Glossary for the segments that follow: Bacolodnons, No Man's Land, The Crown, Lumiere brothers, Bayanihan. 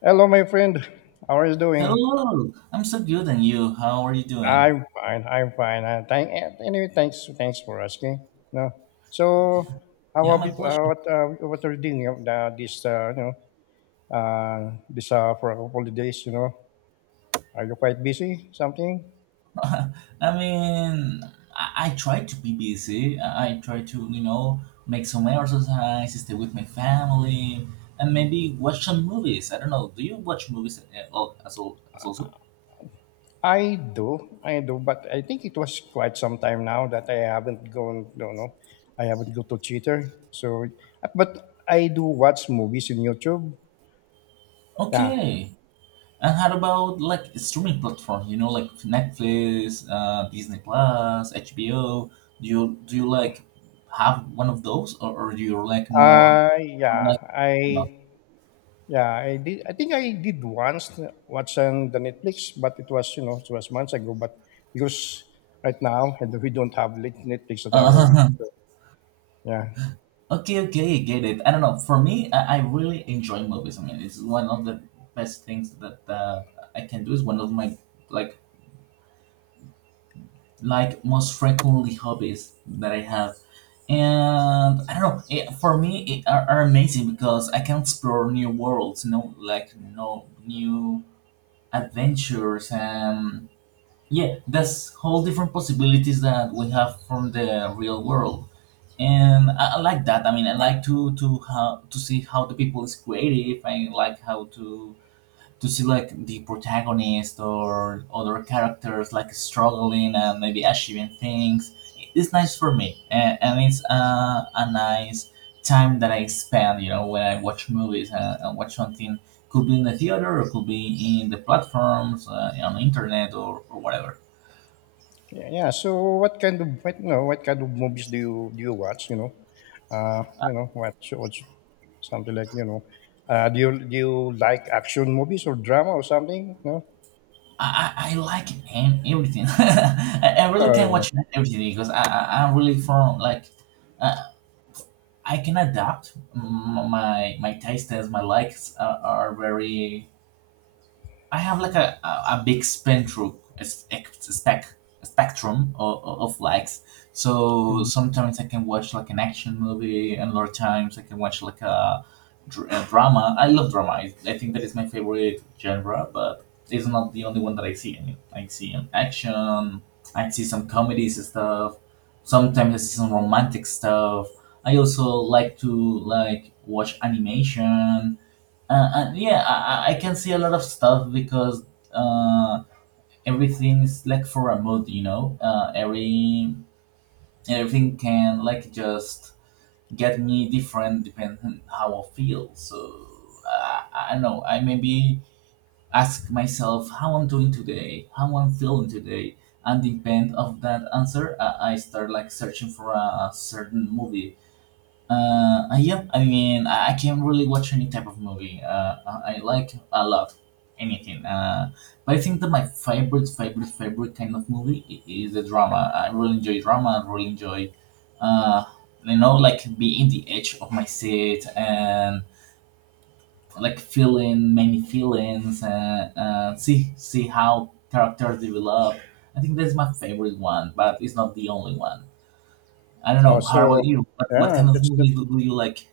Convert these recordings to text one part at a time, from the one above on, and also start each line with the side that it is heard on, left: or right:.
left: Hello, my friend. How are you doing?
right: Hello, I'm so good, and you? How are you doing?
left: I'm fine. I'm fine. Thank anyway. Thanks. Thanks for asking. No. So, how
right: Yeah,
left: are
right: my
left: you,
right: pleasure.
left: what are you doing of this this for a couple of days? You know, are you quite busy? Something?
right: I mean, I try to be busy. I try to, you know, make some exercise, stay with my family, and maybe watch some movies. I don't know. Do you watch movies as also?
left: I do. I do. But I think it was quite some time now that I haven't gone. No, no. I haven't go to theater. So, but I do watch movies in YouTube. Yeah.
right: Okay. And how about like streaming platforms? You know, like Netflix, Disney Plus, HBO. Do you like have one of those, or do you like more
left: Uh, yeah. I
right: like?
left: Yeah, I did. I think I did once watch on the Netflix, but it was, you know, it was months ago. But because right now and we don't have Netflix at our home.
right: Uh,
left: So, yeah,
right: okay, okay, get it. I don't know. For me, I really enjoy movies. I mean, it's one of the best things that I can do. It's one of my like like most frequently hobbies that I have. And I don't know. It, for me, it are amazing because I can explore new worlds. You know, like no new adventures and yeah, there's whole different possibilities that we have from the real world. And I like that. I mean, I like to how to see how the people is creative. I like how to see like the protagonist or other characters like struggling and maybe achieving things. It's nice for me, and it's a nice time that I spend. You know, when I watch movies and watch something, could be in the theater, or could be in the platforms, on the internet, or whatever.
left: yeah, yeah. So what kind of what, you know, what kind of movies do you watch? You know, watch something like, you know, do you like action movies or drama or something? No,
right: I like and Everything. I really
left: or
right: can watch everything because I'm really from like uh, I can adapt my my tastes, my likes are very I have like a big spectrum, a spectrum of likes. So
left: mm.
right: sometimes I can watch like an action movie, and other times I can watch like a, a drama. I love drama. I think that is my favorite genre, but it's not the only one that I see. I mean, I see an action. I see some comedies and stuff. Sometimes I see some romantic stuff. I also like to like watch animation yeah, I can see a lot of stuff because uh, everything is like for a mood, you know. Everything can like just get me different depending on how I feel. So I don't know. I maybe ask myself how I'm doing today, how I'm feeling today, and depend of that answer, I start like searching for a certain movie yeah, I mean, I can not really watch any type of movie. I like a lot, anything. But I think that my favorite kind of movie is the drama. I really enjoy drama. I really enjoy, uh, you know, like being the edge of my seat and like feeling many feelings and see how characters develop. I think that's my favorite one, but it's not the only one. I don't
left: oh,
right: know.
left: so
right: How about you? What
left: yeah,
right: kind of movies
left: that's
right: do you like?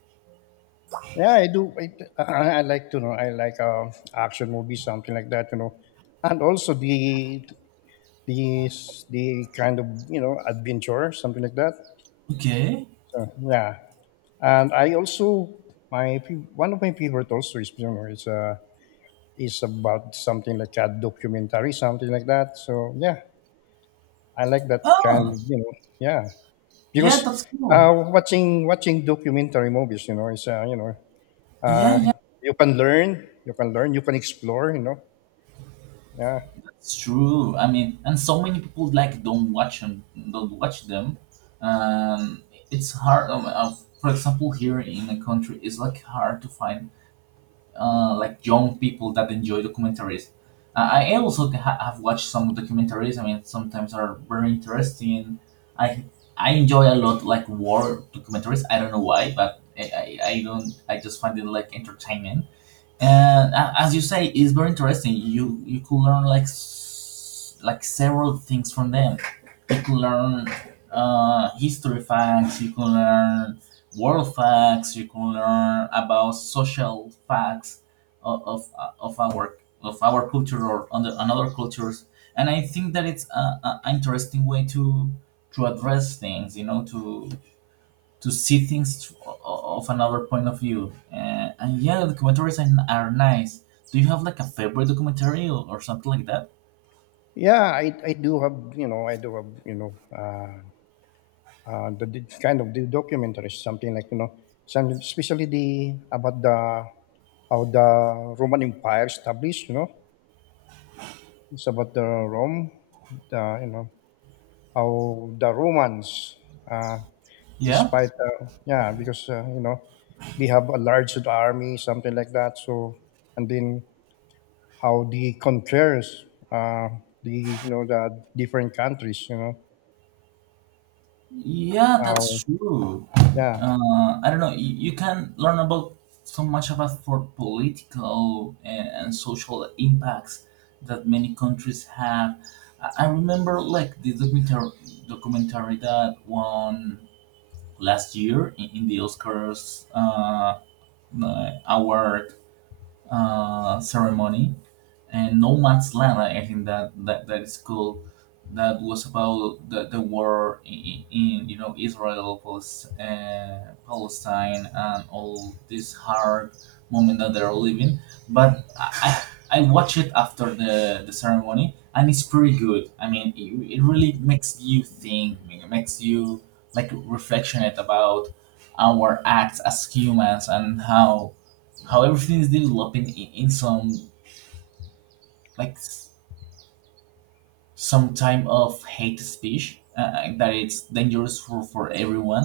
left: yeah, I do. I like to know. I like action movies, something like that. You know, and also the the kind of, you know, adventure, something like that.
right: Okay.
left: So yeah, and I also one of my favorite also is, you know, is about something like a documentary, something like that. So yeah, I like that kind
right: Oh,
left: of, you know, yeah,
right: yeah,
left: because
right: that's cool.
left: watching documentary movies, you know, is you know,
right: Yeah,
left: uh,
right: yeah,
left: you can learn, you can explore, you know. Yeah,
right: that's true. I mean, and so many people like don't watch them. Um, it's hard. For example, here in the country, it's like hard to find like young people that enjoy documentaries. I also have watched some documentaries. I mean, sometimes are very interesting. I I enjoy a lot like war documentaries. I don't know why, but I don't. I just find it like entertainment and as you say it's very interesting you you could learn like like several things from them you could learn history facts you could learn world facts you could learn about social facts of of, uh, of our of our culture or on the, on other cultures and I think that it's a interesting way to address things you know to see things of another point of view. And yeah, documentaries are nice. Do you have like a favorite documentary or something like that?
left: yeah, I do have you know I do have, you know, the kind of the documentaries, something like, you know, some, especially the, about the how the Roman Empire established, you know. It's about the Rome, the, you know, how the Romans uh,
right: Yeah,
left: despite yeah, because you know, they have a large army, something like that, so and then how they compares, uh, the, you know, the different countries, you know.
right: yeah,
left: How,
right: that's true.
left: yeah,
right: I don't know. You can learn about so much about for political and social impacts that many countries have. I remember like the documentary that won last year in the Oscars award ceremony and No Man's Land. I think that that is cool. That was about the war in you know Israel, Palestine, and all this hard moment that they're living. But I watched it after the ceremony, and it's pretty good. I mean, it really makes you think. It makes you like reflectionate about our acts as humans and how everything is developing in some like s- some type of hate speech that it's dangerous for everyone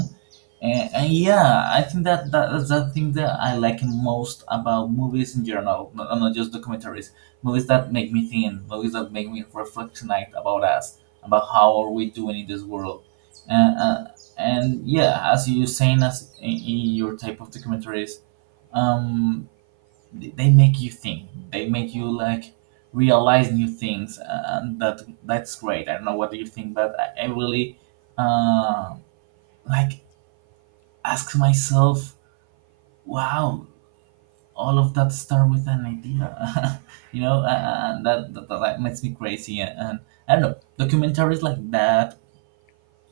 right: and yeah I think that that's the thing that I like most about movies in general not just documentaries movies that make me think movies that make me reflect tonight about us about how are we doing in this world and, uh, and yeah as you saying as in your type of documentaries um they make you think they make you like realize new things and that that's great I don't know what do you think but I really uh, like ask myself wow all of that start with an idea you know and that that makes me crazy and I don't know documentaries like that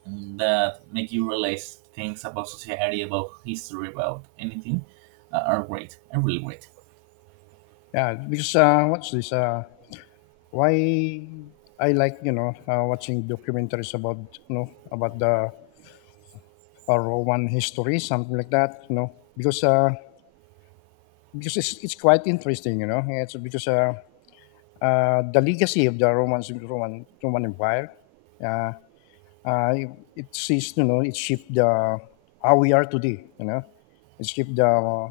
right: that make you realize things about society about history about anything are great are really great
left: yeah, because what's this why I like, you know, watching documentaries about, you know, about the Roman history, something like that, you know, because it's quite interesting, you know. It's because the legacy of the Roman Empire, uh, uh, it sees, you know, it shaped the how we are today, you know. It shaped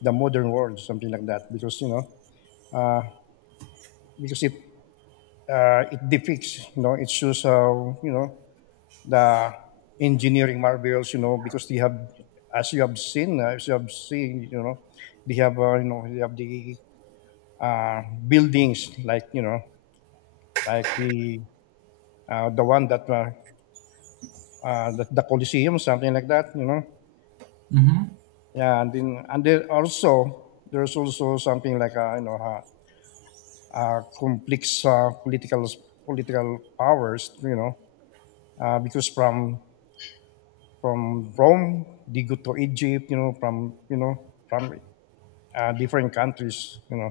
left: the modern world, something like that, because, you know, uh, because it it depicts, you know, it shows how, you know, the engineering marvels, you know, because they have, as you have seen, you know, they have you know, they have the uh, buildings like, you know, like the one that the Colosseum, something like that, you know.
right: hmm
left: Yeah, and then and there also, there's also something like a, you know, a complex political powers. You know, because from Rome they go to Egypt. You know, from, you know, from different countries. You know,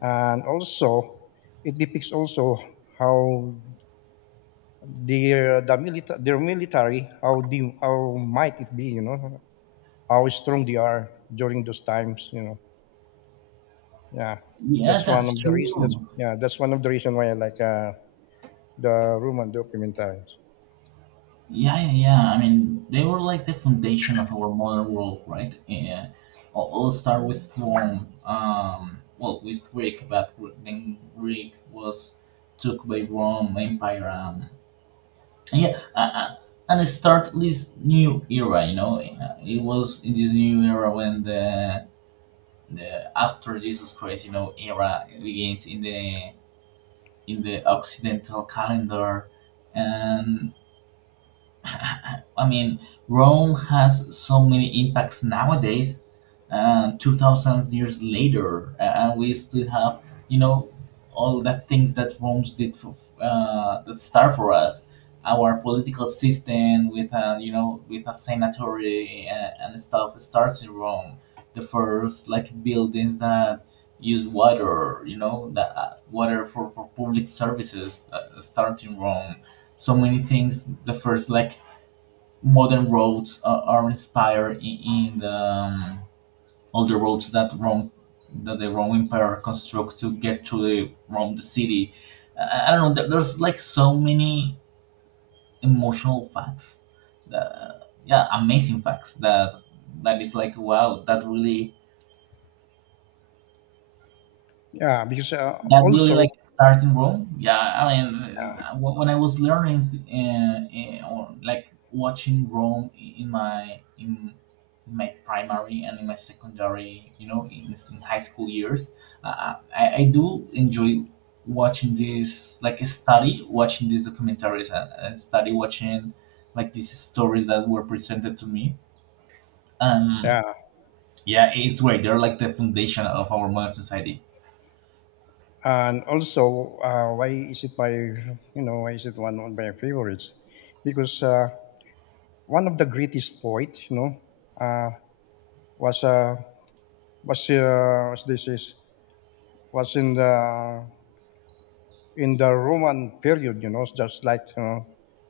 left: and also it depicts also how their military, how the how might it be. You know, how strong they are during those times. You know, yeah,
right: yeah
left: that's one
right: that's
left: of the reason. That's
right: true.
left: yeah, that's one of the reason why I like the Roman documentaries.
right: Yeah, yeah, yeah. I mean, they were like the foundation of our modern world, right? Yeah. All start with Rome. Well, with Greek, but then Greek was took by Rome Empire. And yeah, and it start this new era. You know, uh, it was in this new era when the after Jesus Christ, you know, era begins in the Occidental calendar, and I mean, Rome has so many impacts nowadays, 2,000 years later, and we still have, you know, all the things that Rome did for, that start for us, our political system with a, you know, with a senatory and stuff starts in Rome. The first like buildings that use water, you know, the water for public services start in Rome so many things the first like modern roads are inspired in the all the roads that Rome that the Roman Empire construct to get to the Rome the city. I don't know. There's like so many emotional facts. That, yeah, amazing facts that that is like wow.
left: Yeah, because
right: That really
left: also
right: like started in Rome. Yeah, I mean, when I was learning or like watching Rome in my in my primary and in my secondary, you know, in high school years, I do enjoy watching this like study watching these documentaries and study watching like these stories that were presented to me. Um,
left: yeah,
right: yeah, it's great. They're like the foundation of our modern society.
left: and also why is it my, you know, why is it one of my favorites? Because one of the greatest poet, you know, uh, was uh, was this is was in the Roman period, you know, just like, you know,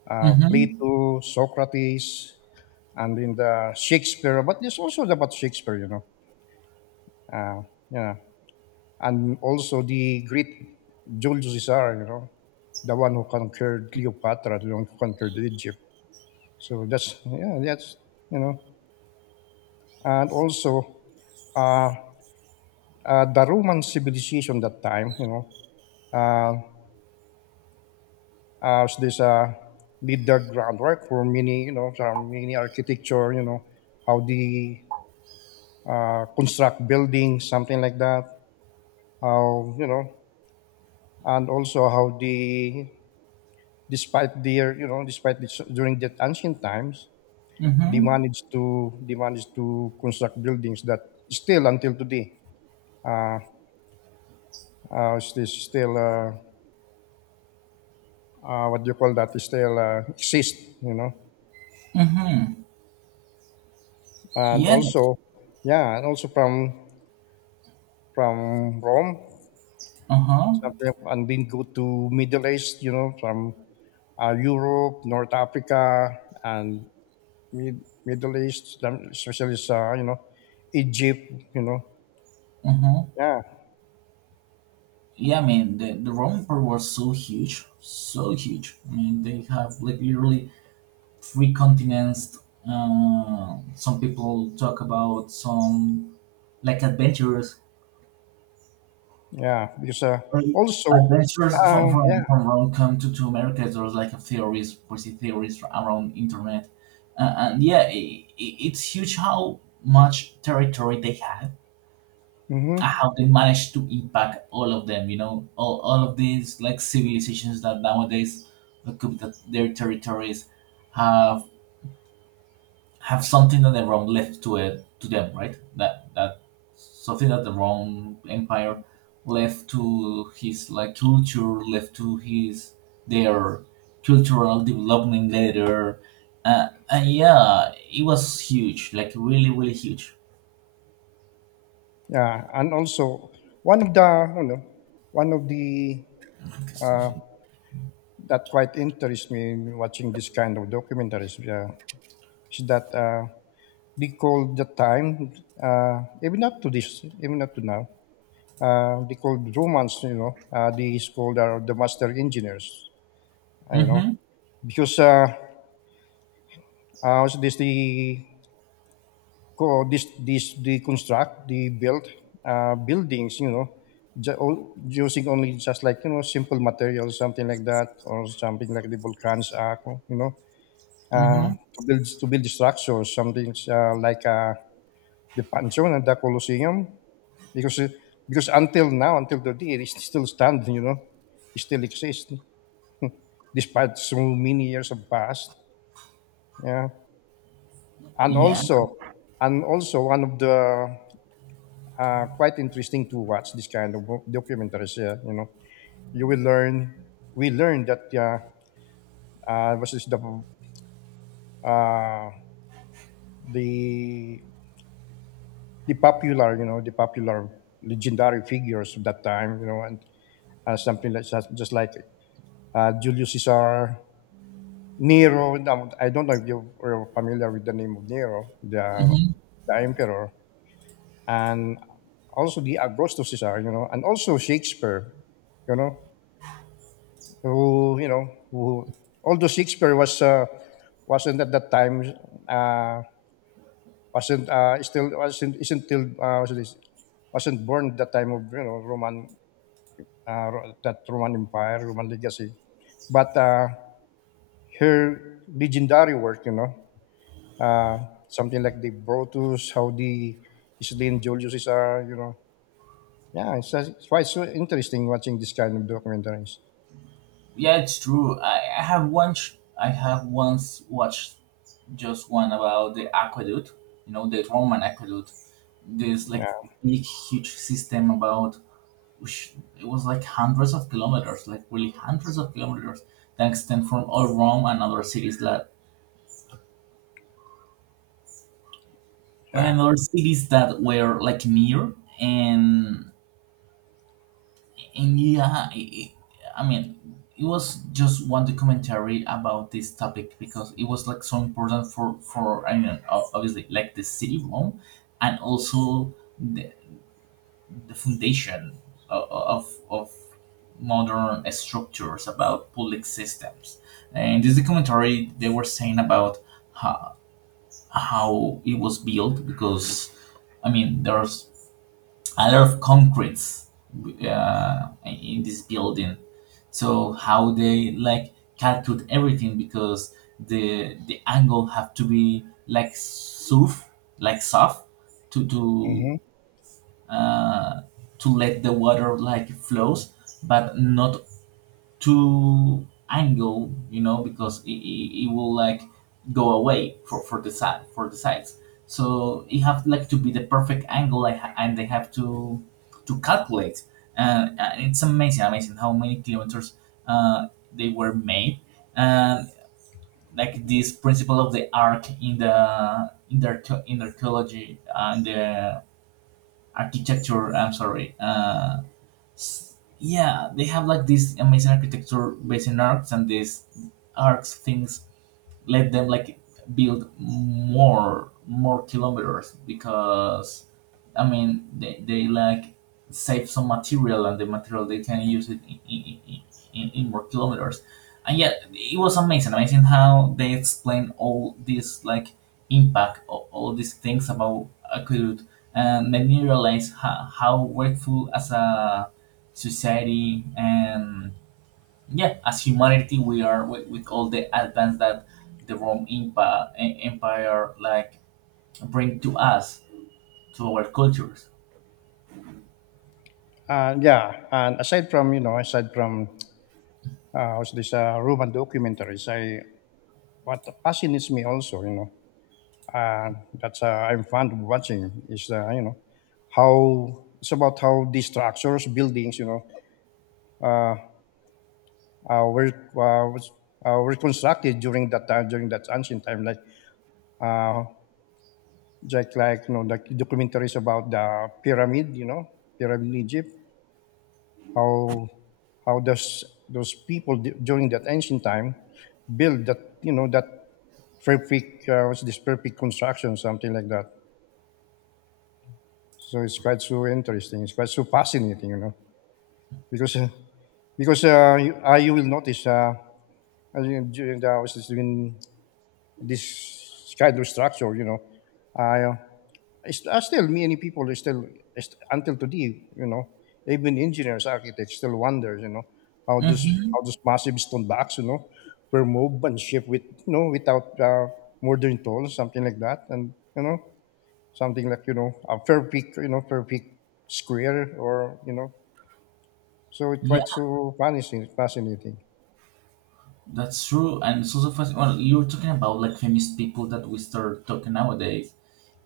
right: Mm-hmm.
left: Plato, Socrates, and in the Shakespeare, but there's also about Shakespeare, you know, uh, yeah, and also the great Julius Caesar, you know, the one who conquered Cleopatra, the one who conquered Egypt. So that's, yeah, that's, you know, and also uh, the Roman civilization that time, you know, uh, as this laid the groundwork for many, you know, some many architecture, you know, how they construct buildings, something like that. How, you know, and also how they, despite their, you know, despite this, during that ancient times,
right: Mm-hmm.
left: they managed to construct buildings that still until today, uh, is this still what do you call that? Is Still exist, you know,
right: Mm-hmm.
left: and
right: Yeah.
left: also, yeah, and also from Rome,
right: Uh huh.
left: something, and then go to Middle East, you know, from Europe, North Africa, and Middle East, especially you know, Egypt, you know,
right: Uh huh.
left: yeah,
right: Yeah. I mean, the Roman Empire was so huge, so huge. I mean, they have like literally three continents. Some people talk about some like adventurers.
left: yeah, because
right: Right.
left: also,
right: Adventures from
left: yeah,
right: from Rome come to America. There's like a theories, crazy theories around internet, and yeah, I it's huge how much territory they had
left: hmm
right: and how they managed to impact all of them you know all of these like civilizations that nowadays occupy the, their territories have have something that the rome left to it to them right that something that the rome empire left to his like culture left to his their cultural development later and yeah it was huge like really really huge
left: yeah, and also one of the, you know, one of the uh, that quite interests me in watching this kind of documentaries, yeah, is that they call the time, even up to now, they call Romans, you know, they is called, the master engineers, you know,
right: mm-hmm,
left: because uh, also, this the co- this the construct the built buildings. You know, using only just, like, you know, simple materials, something like that, or something like the Volcans Act. You know,
right: mm-hmm.
left: to build structures, something the Pantheon and the Colosseum, because uh, because until now, until today, it's still standing. You know, it still exists despite so many years have passed. Yeah, and
right: Yeah.
left: also, and also one of the quite interesting to watch this kind of documentaries. Yeah, you know, you will learn. We learned that, yeah, was is uh, the the popular, you know, the popular legendary figures of that time, you know, and something like just like Julius Caesar, Nero. Now, I don't know if you are familiar with the name of Nero, the emperor, and also the Augustus Caesar, you know, and also Shakespeare, you know, who, you know, who, although Shakespeare was wasn't at that time uh, wasn't still wasn't isn't till was this, wasn't born at that time of, you know, Roman Ro- that Roman Empire Roman legacy, but her legendary work, you know, uh, something like the Brutus, how the Isidine Julius is Caesar, you know, yeah, it's quite so interesting watching this kind of documentaries.
right: Yeah, it's true. I have once watched just one about the aqueduct, you know, the Roman aqueduct. This like
left: Yeah,
right: big huge system about which it was like hundreds of kilometers, like really hundreds of kilometers that extend from all Rome and other cities that well,
left: yeah.
right: and other cities that were like near and and yeah, I mean, it was just one documentary about this topic because it was like so important for I mean, obviously like the city of Rome, and also the foundation of, modern structures about public systems. And this documentary, they were saying about how, how it was built because, I mean, there's a lot of concretes in this building. So how they like calculate everything because the angle have to be like soft, to to
left: Mm-hmm.
right: uh, to let the water like flows, but not to angle, because it will like go away for the sides, so it have like to be the perfect angle like, and they have to calculate. And it's amazing how many kilometers uh, they were made, and like this principle of the arc in the archaeology and the architecture, I'm sorry. Yeah, they have like this amazing architecture based in arcs, and these arcs things let them like build more kilometers because I mean they like save some material, and the material they can use it in more kilometers. And yeah, it was amazing how they explain all this like impact of all these things about aqueduct, and made me realize how workful as a society, and yeah, as humanity we are with all the advance that the Rome Empire, like bring to us, to our cultures.
left: Yeah, and aside from, you know, aside from how's this Roman documentaries, I what fascinates me also, you know, uh, that I'm fond of watching is you know, how it's about how these structures, buildings, you know, uh, were uh, was, were constructed during that time, during that ancient time, uh, like, you know, like documentaries about the pyramid, you know, pyramid in Egypt. how how does those people during that ancient time build that, you know, that perfect what's this perfect construction, something like that. So it's quite so interesting, it's quite so fascinating, you know, because you will notice I mean, during the during this kind of structure, you know, uh, it's, still, many people are still, until today, you know, even engineers, architects still wonder, you know, how
right: Hmm.
left: this massive stone box, you know, were moved and shipped with, you know, without modern tools, something like that. And, you know, something like, you know, a perfect, you know, perfect square or, you know. So it's
right: Yeah,
left: quite so fascinating, fascinating.
right: that's true, and it's also fast, well, you're talking about like famous people that we start talking nowadays,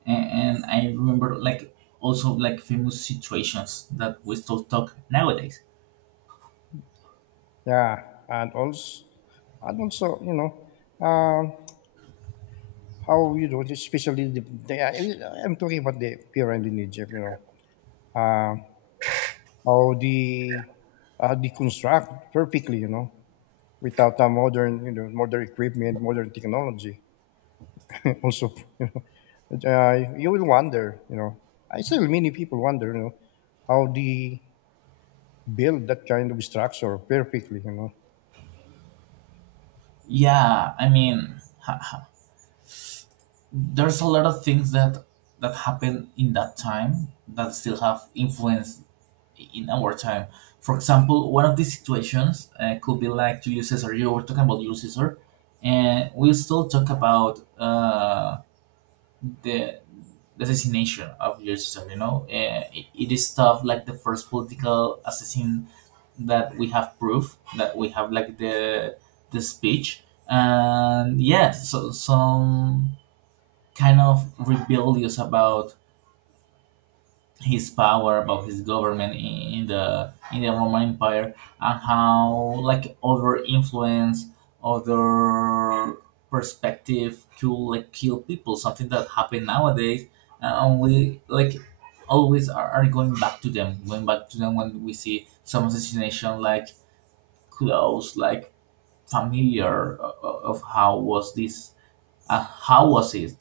right: and I remember like also like famous situations that we still talk nowadays.
left: Yeah. And also, and also, you know, how, you know, especially the I'm talking about the pyramid in Egypt, you know, uh, how they how they construct perfectly, you know, without a modern, you know, modern equipment, modern technology. Also, you know, you will wonder, you know, I still many people wonder, you know, how they build that kind of structure perfectly, you know.
right: Yeah, I mean, there's a lot of things that happened in that time that still have influenced in our time. For example, one of these situations could be like Julius Caesar. You were talking about Julius Caesar, and we still talk about the the assassination of Julius Caesar. You know, it is stuff like the first political assassin that we have proof, that we have like the speech. And yeah, so some kind of rebellious about his power, about his government in the Roman Empire, and how like other influence, other perspective could like kill people, something that happen nowadays. And only like always are going back to them, when we see some assassination like close, like familiar, of how was it.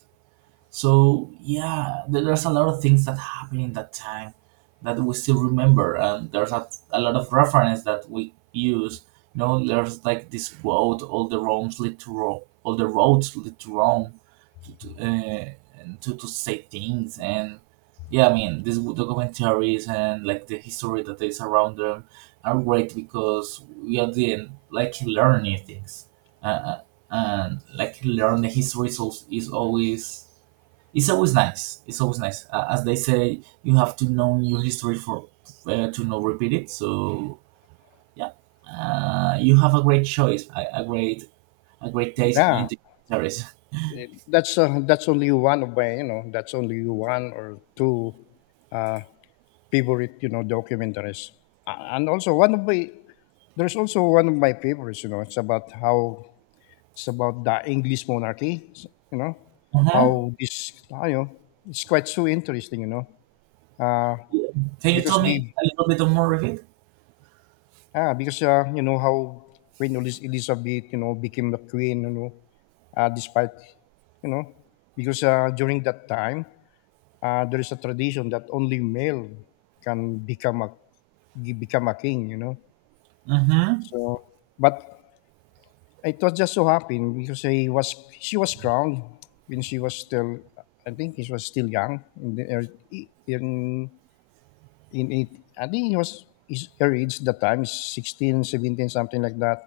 right: So yeah, there's a lot of things that happened in that time that we still remember, and there's a lot of reference that we use. You know, there's like this quote: "All the roads lead to Rome. All the roads lead to Rome." To, to, uh, and to say things. And yeah, I mean these documentaries and like the history that is around them are great because we are then like learn new things. Uh, uh, and like learn, the history is always. It's always nice. It's always nice. As they say, you have to know your history for to not repeat it. So yeah, you have a great choice, a great taste
left: Yeah,
right: in the series.
left: that's only one of my, you know, that's only one or two uh, favorite, you know, documentaries. And also one of my, there's also one of my favorites, you know, it's about how, it's about the English monarchy. You know
right: Uh-huh.
left: how this. Ah, you know, it's quite so interesting. You know, uh,
right: Yeah. Can you
left: because
right: tell me
left: the
right: a little bit more of it?
left: ah because you know how Queen Elizabeth, you know, became the queen. You know, despite, you know, because during that time there is a tradition that only male can become a, become a king. You know,
right: Mm-hmm.
left: so, but it was just so happened because I was, she was crowned when she was still, I think she was still young in the, in in it, I think he was his her age at the time 16, 17, something like that.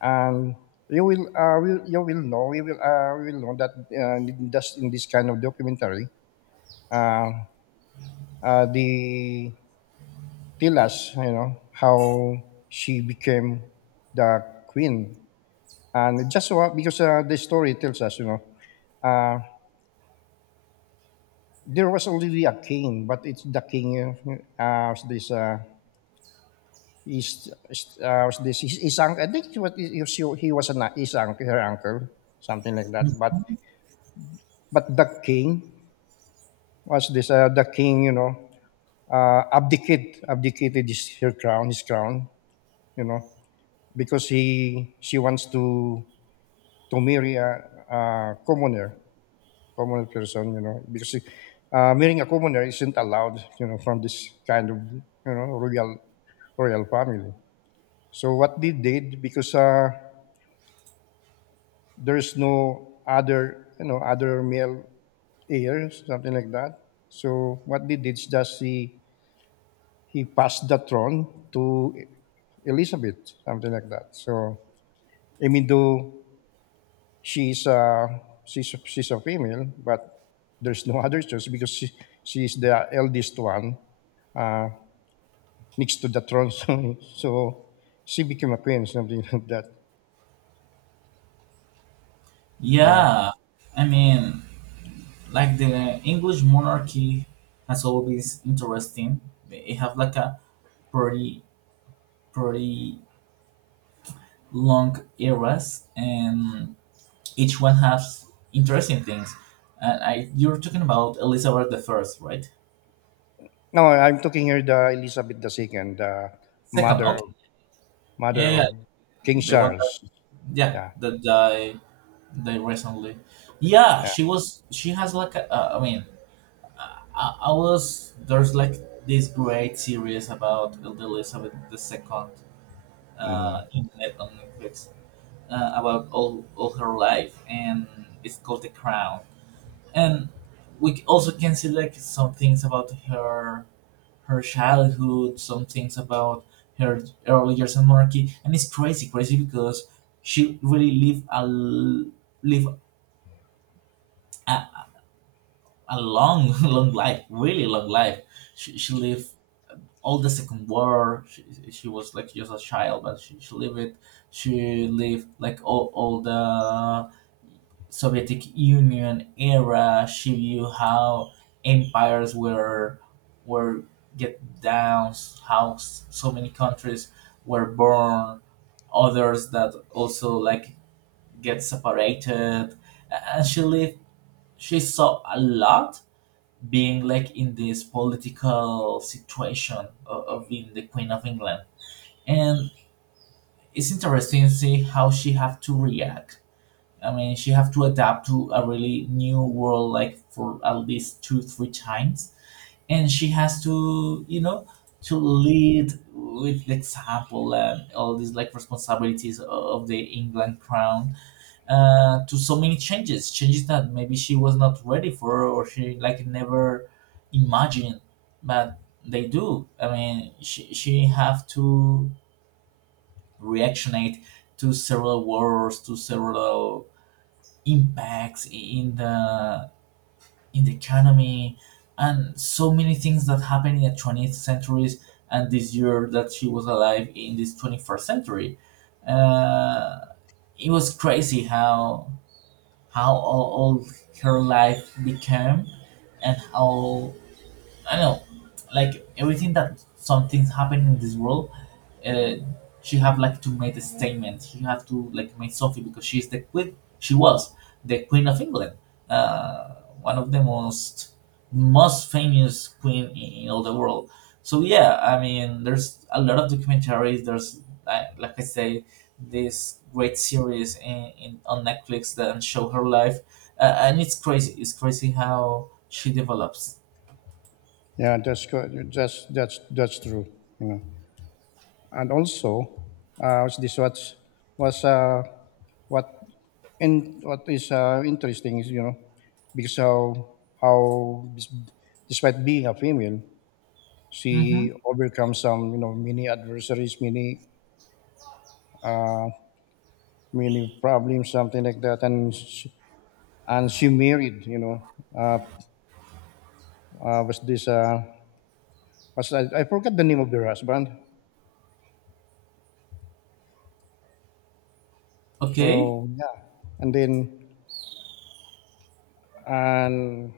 left: And You will know you will we will know that in in this kind of documentary. uh, they tell us, you know, how she became the queen. And just so because the story tells us, you know, uh, there was already a king, but it's the king uh, was this. Uh, is was this his uncle? I think what he was his uncle, her uncle, something like that. But the king was this. The king, you know, abdicated his her crown, his crown, you know, because he she wants to marry a commoner, common person, you know, because marrying a commoner isn't allowed, you know, from this kind of, you know, royal family. So what they did, because there's no other, you know, other male heir, something like that. So what they did is just he passed the throne to Elizabeth, something like that. So I mean, though she's uh, she's a female, but there's no other choice because she's the eldest one uh, next to the throne. So she became a queen, something like that. Yeah.
right: Yeah, I mean, like the English monarchy has always interesting. They have like a pretty pretty long eras, and each one has interesting things. And you're talking about Elizabeth the First, right?
left: No, I'm talking here the Elizabeth the Second, the
right: Second,
left: mother of
right: okay.
left: mother
right: Yeah, yeah,
left: of King
right: the one that,
left: Charles.
right: yeah,
left: Yeah,
right: that died recently. Yeah,
left: yeah,
right: she has like, I mean, I, I was there's like this great series about Elizabeth the Second
left: hmm
right: in net on Netflix, about all her life, and it's called The Crown. And we also can see like some things about her childhood, some things about her early years in Monarchy. And it's crazy, crazy because she really lived a l- live a, a long, long life, really long life. She lived all the Second War. She was like just a child, but she lived it. She lived like all the Soviet Union era. She viewed how empires were get down, how so many countries were born, others that also like get separated. And she lived. She saw a lot, being like in this political situation of being the Queen of England, and it's interesting to see how she have to react. I mean, she have to adapt to a really new world, like for at least two, three times. And she has to, to lead with the example and all these like responsibilities of the England crown, to so many changes, changes that maybe she was not ready for, or she like never imagined, but they do. I mean, she have to reactionate to several wars, to several impacts in the economy, and so many things that happened in the 20th centuries, and this year that she was alive in this 21st century. uh, it was crazy how all her life became, and how, I don't know, like everything, that some things happen in this world. uh, she have like to make a statement. She have to like make something because she's the queen. She was the queen of England, uh, one of the most famous queen in all the world. So yeah, I mean, there's a lot of documentaries. There's like I say, this great series in on Netflix that show her life, and it's crazy. It's crazy how she develops.
left: yeah. That's true. You know, and also, was this what was what and what is interesting is, you know, because how how des- despite being a female,
right: Hmm.
left: she overcome, some you know, many adversaries, many many problems, something like that. And she, and she married, you know, uh, was this was I forgot the name of her husband.
right: Okay,
left: So yeah, and then and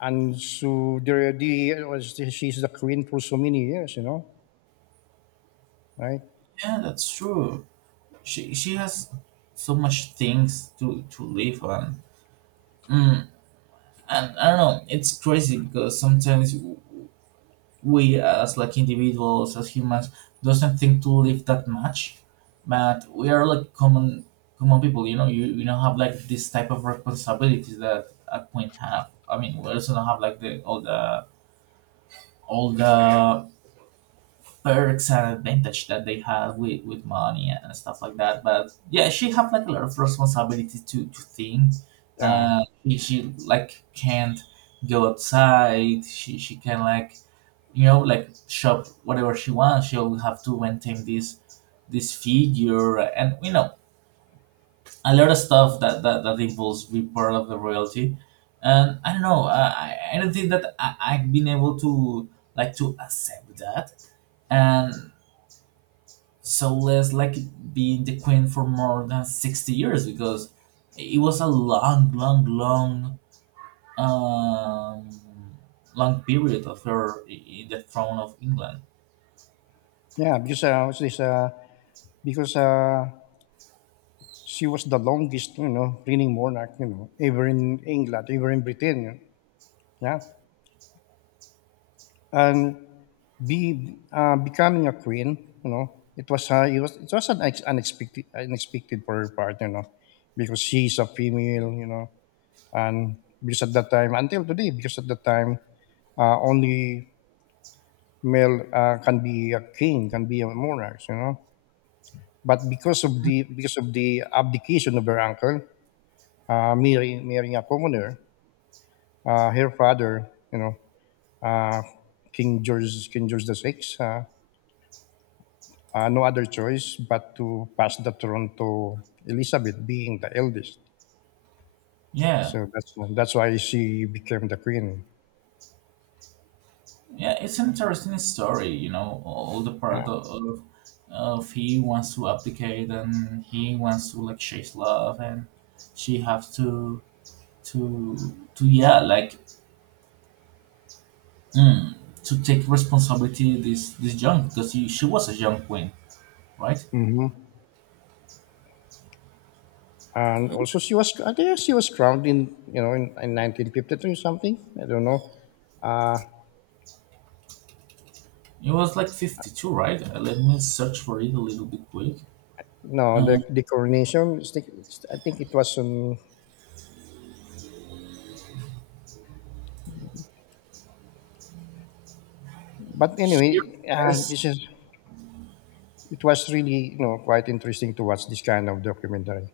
left: and so there the was she's the queen for so many years, you know, right.
right: yeah, that's true. She has so much things to live on. mm, and I don't know, it's crazy because sometimes we as like individuals as humans doesn't think to live that much, but we are like common people. You don't have like this type of responsibilities that a queen have. I mean, we also don't have like the all the all the perks and advantage that they have with money and stuff like that. But yeah, she have like a lot of responsibility to think.
left: Yeah,
right: She like can't go outside. She can like, like shop whatever she wants. She'll have to maintain this figure, and a lot of stuff that involves be part of the royalty. And I don't know. I don't think that I've been able to like to accept that, and so less like being the queen for more than 60 years because it was a long, long, long, um, long period of her in the throne of England.
left: yeah, because was this because she was the longest, you know, reigning monarch, you know, ever in England, ever in Britain. Yeah. And be becoming a queen, you know, it was it was an unexpected for her partner, you know, because she's a female, you know. And because at that time until today because at that time, only male can be a king, can be a monarch, you know, but because of the abdication of her uncle, marrying a commoner. Her father, you know, uh, King George King George the Sixth, no other choice but to pass the throne to Elizabeth, being the eldest.
right: Yeah,
left: So that's why she became the queen.
right: yeah, it's an interesting story, you know, all the part of he wants to abdicate, and he wants to like chase love, and she has to to mm, to take responsibility this young because she was a young queen, right?
left: Hmm. And also, she was, I think she was crowned in, you know, in 1953 something. I don't know. Uh,
right: It was like 52, right? Let me search for it a little bit quick.
left: no,
right: Uh,
left: the coronation is the- I think it was. But anyway,
right: Here says,
left: this is it was really, you know, quite interesting to watch this kind of documentary.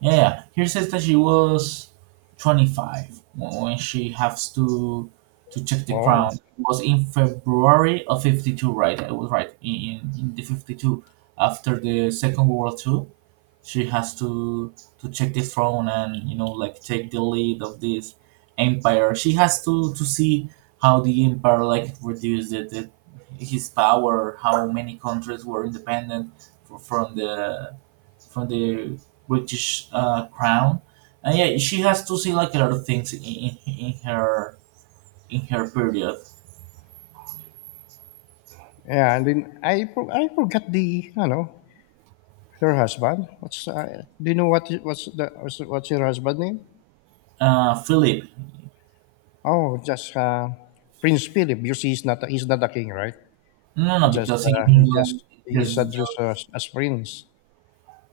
right: yeah, here says that she was 25, when she has to check the crown.
left: Oh,
right: It was in February of 52, right? I was right in the 52 after the Second World War. She has to check the throne, and like take the lead of this empire. She has to see how the empire like reduced it his power, how many countries were independent fr- from the from the British crown. And yeah, she has to see like a lot of things in her period.
left: yeah, and then I I forgot the, you know, her husband. What's do you know what what's your husband name?
right: Philip.
left: Oh, just Prince Philip. You see, he's not a king, right?
right: No, no,
left: Just
right: because in England,
left: he's addressed
right: just
left: as prince.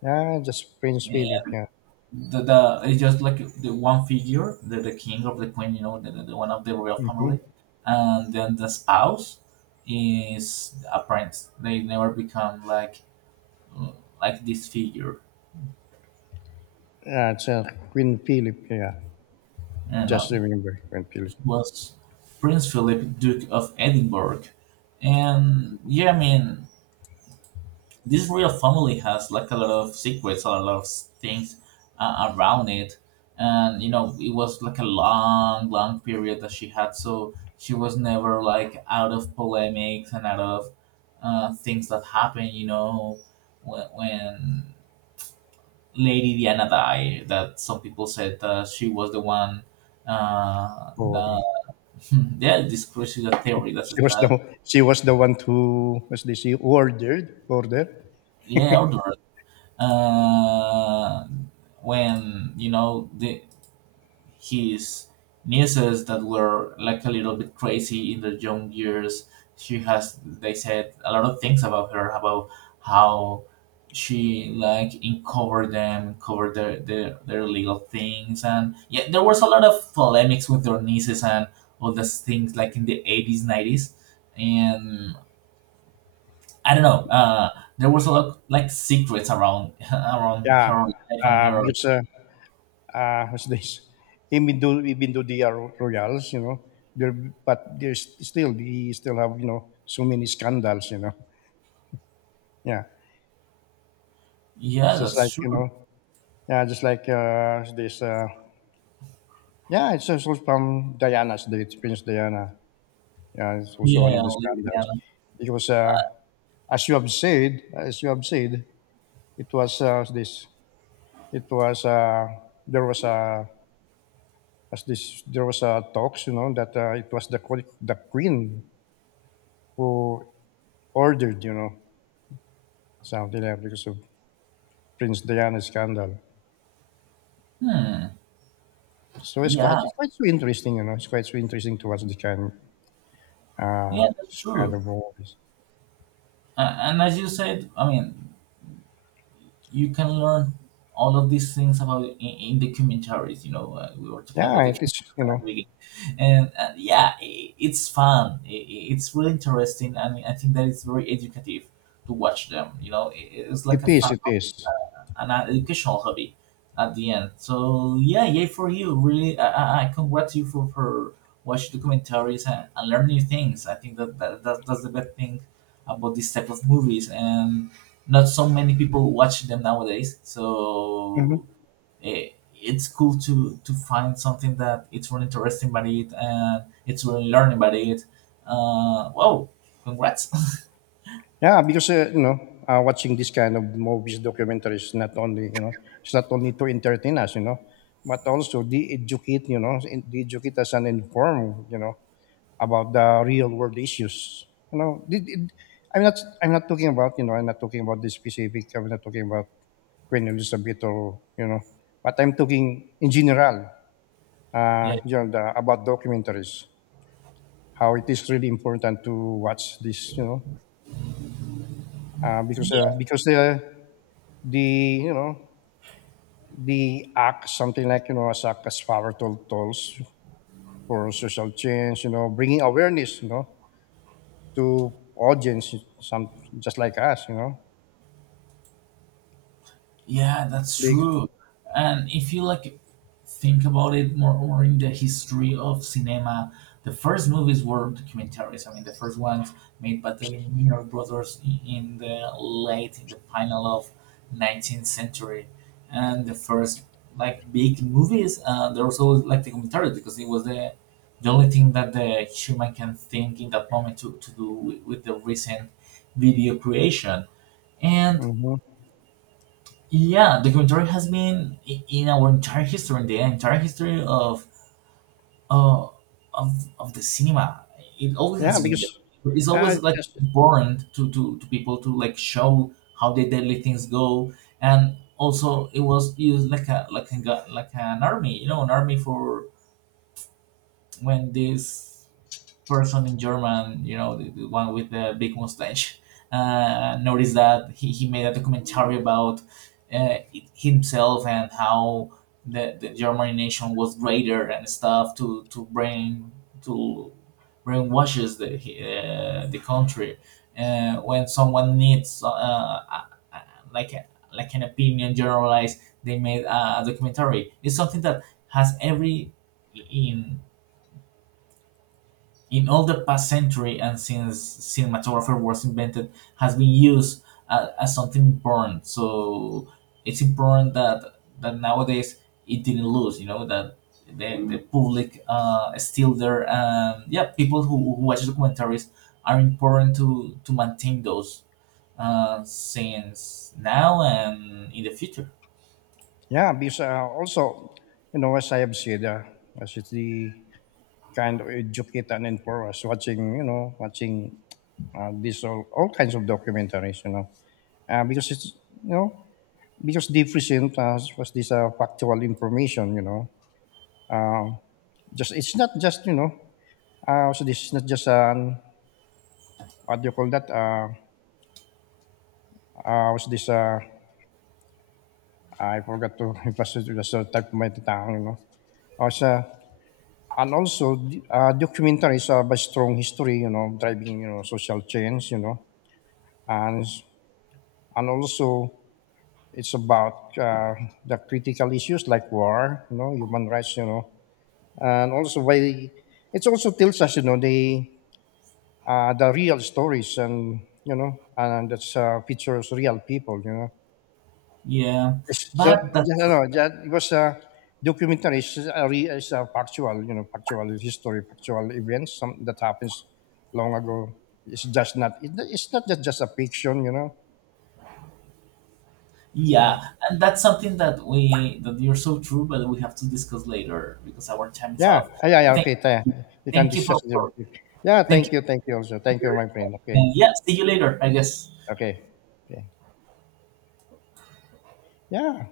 left: Yeah, just Prince Philip. Yeah.
right: the it's just like the one figure, the king or the queen, you know, the one of the royal family,
left: Mm-hmm.
right: and then the spouse is a prince. They never become like this figure.
left: Yeah, it's Queen Philip. Yeah,
right: You
left: just
right: know,
left: remember Queen Philip.
right: it was Prince Philip, Duke of Edinburgh, and yeah, I mean this real family has like a lot of secrets, a lot of things around it, and it was like a long, long period that she had, so she was never like out of polemics and out of things that happen. You know, when Lady Diana died, that some people said that she was the one.
left: Oh,
right: That yeah, this crazy theory, that's
left: she was the,
right: that,
left: she was the one who was this she ordered,
right: yeah, order. Uh, when you know the his nieces that were like a little bit crazy in their young years. She has, they said a lot of things about her, about how she like uncovered them, covered their legal things, and yeah, there was a lot of polemics with their nieces and all those things like in the 80s, 90s. And I don't know. There was a lot like secrets around around
left: Yeah,
right: her life and her.
left: because what's this? Even though they are Royals, you know. There, but there's still, he still have, you know, so many scandals, you know. Yeah. It's
right: Yeah,
left: just
right: that's
left: like, you
right: true.
left: know, yeah, just like yeah, it's also from Diana's, the Prince Diana. Yeah, it's also one
right: Yeah,
left: of the
right: Olivia,
left: scandals.
right: like.
left: Because as you have said, it was this, it was, there was a, as this, there was a talks, you know, that it was the, the queen who ordered, you know, something like that because of Prince Diana scandal.
right: Hmm.
left: So it's
right: Yeah,
left: quite, it's quite so interesting, you know. It's quite so interesting to watch the kind uh
right: yeah, that's
left: kind
right: true.
left: of movies.
right: A- And as you said, I mean, you can learn all of these things about in documentaries. You know, we were talking about
left: Yeah,
right: the
left: it is, you
right: at the
left: know,
right: beginning, and yeah, I it's fun. It's really interesting, and I think that it's very educative to watch them. You know, I it's
left: it
right: like a
left: is,
right: fun,
left: it is.
right: an educational hobby at the end. So yeah, yay for you! Really, I congrats you for watching documentaries, and learn new things. I think that that's the best thing about this type of movies, and not so many people watch them nowadays.
left: Mm-hmm.
right: So eh, it's cool to find something that it's really interesting about it, and it's really learning about it. Whoa, congrats!
left: Yeah, because you know, watching this kind of movies, documentaries, not only, you know, it's not only to entertain us, you know, but also de-educate, you know, de-educate us and inform, you know, about the real world issues. You know, I'm not, I'm not talking about, you know, I'm not talking about this specific. I'm not talking about Queen Elizabeth or, you know, but I'm talking in general.
right: Yeah.
left: You know, the, about documentaries, how it is really important to watch this. You know, because the you know the act something like you know as act as powerful tools for social change. You know, bringing awareness, you know, to audience, some just like us, you know.
right: Yeah, that's
left: Big,
right: true. And if you like think about it more in the history of cinema, the first movies were documentaries. I mean, the first ones made by the Lumiere brothers in the final of 19th century, and the first, like, big movies. There was always like the commentary because it was the only thing that the human can think in that moment to do with the recent video creation. And
left: mhm.
right: yeah, documentary has been in our entire history, in the entire history uh, of of the cinema. It always
left: Yeah,
right: has been
left: because
right: there. It's
left: uh,
right: always like
left: just
right: important to people, to like show how the deadly things go. And also, it was used like like an army, you know, an army for when this person in German, you know, the one with the big mustache, noticed that he made a documentary about uh, himself, and how the German nation was greater and stuff, to bring, to brainwashes the country. When someone needs, a- like like an opinion generalized, they made a documentary. It's something that has every in in all the past century, and since cinematographer was invented, has been used as something important. So it's important that nowadays it didn't lose. You know that the public is still there, and yeah, people who watch documentaries are important to maintain those, since now and in the future.
left: also, you know, as I have said, as it's the kind of educate and inform us, watching, you know, watching this all kinds of documentaries, you know, because it's, you know, because they present us was this factual information, you know, um, just it's not just, you know, so this is not just an what do you call that, was this I forgot to emphasize just the type of my tatang, you know. Uh, sa, and also, documentaries have a strong history, you know, driving, you know, social change, you know. And, s- and also, it's about the critical issues like war, you know, human rights, you know. And also, it also tells us, you know, the real stories and, you know, and that's features real people, you know.
right: Yeah,
left: Yes, so,
right: but that's...
left: just it was a documentary, it's a, it's a factual, you know, factual history, factual events, some that happens long ago. It's just not. It, it's not just, just a fiction, you know. Yeah.
right: Yeah, and that's something that you're so true, but we have to discuss later because our time is
left: Yeah.
right: up.
left: Yeah, yeah, yeah.
right: Thank,
left: Okay. Taya.
right: you,
left: We can
right: thank you
left: discuss it. Yeah.
right: thank
left: Thank
right: you
left: you. Thank you. Also,
right: for
left: thank you,
right: here.
left: my friend. Okay.
right: And yeah, see you later, I guess.
left: Okay. Okay. Yeah.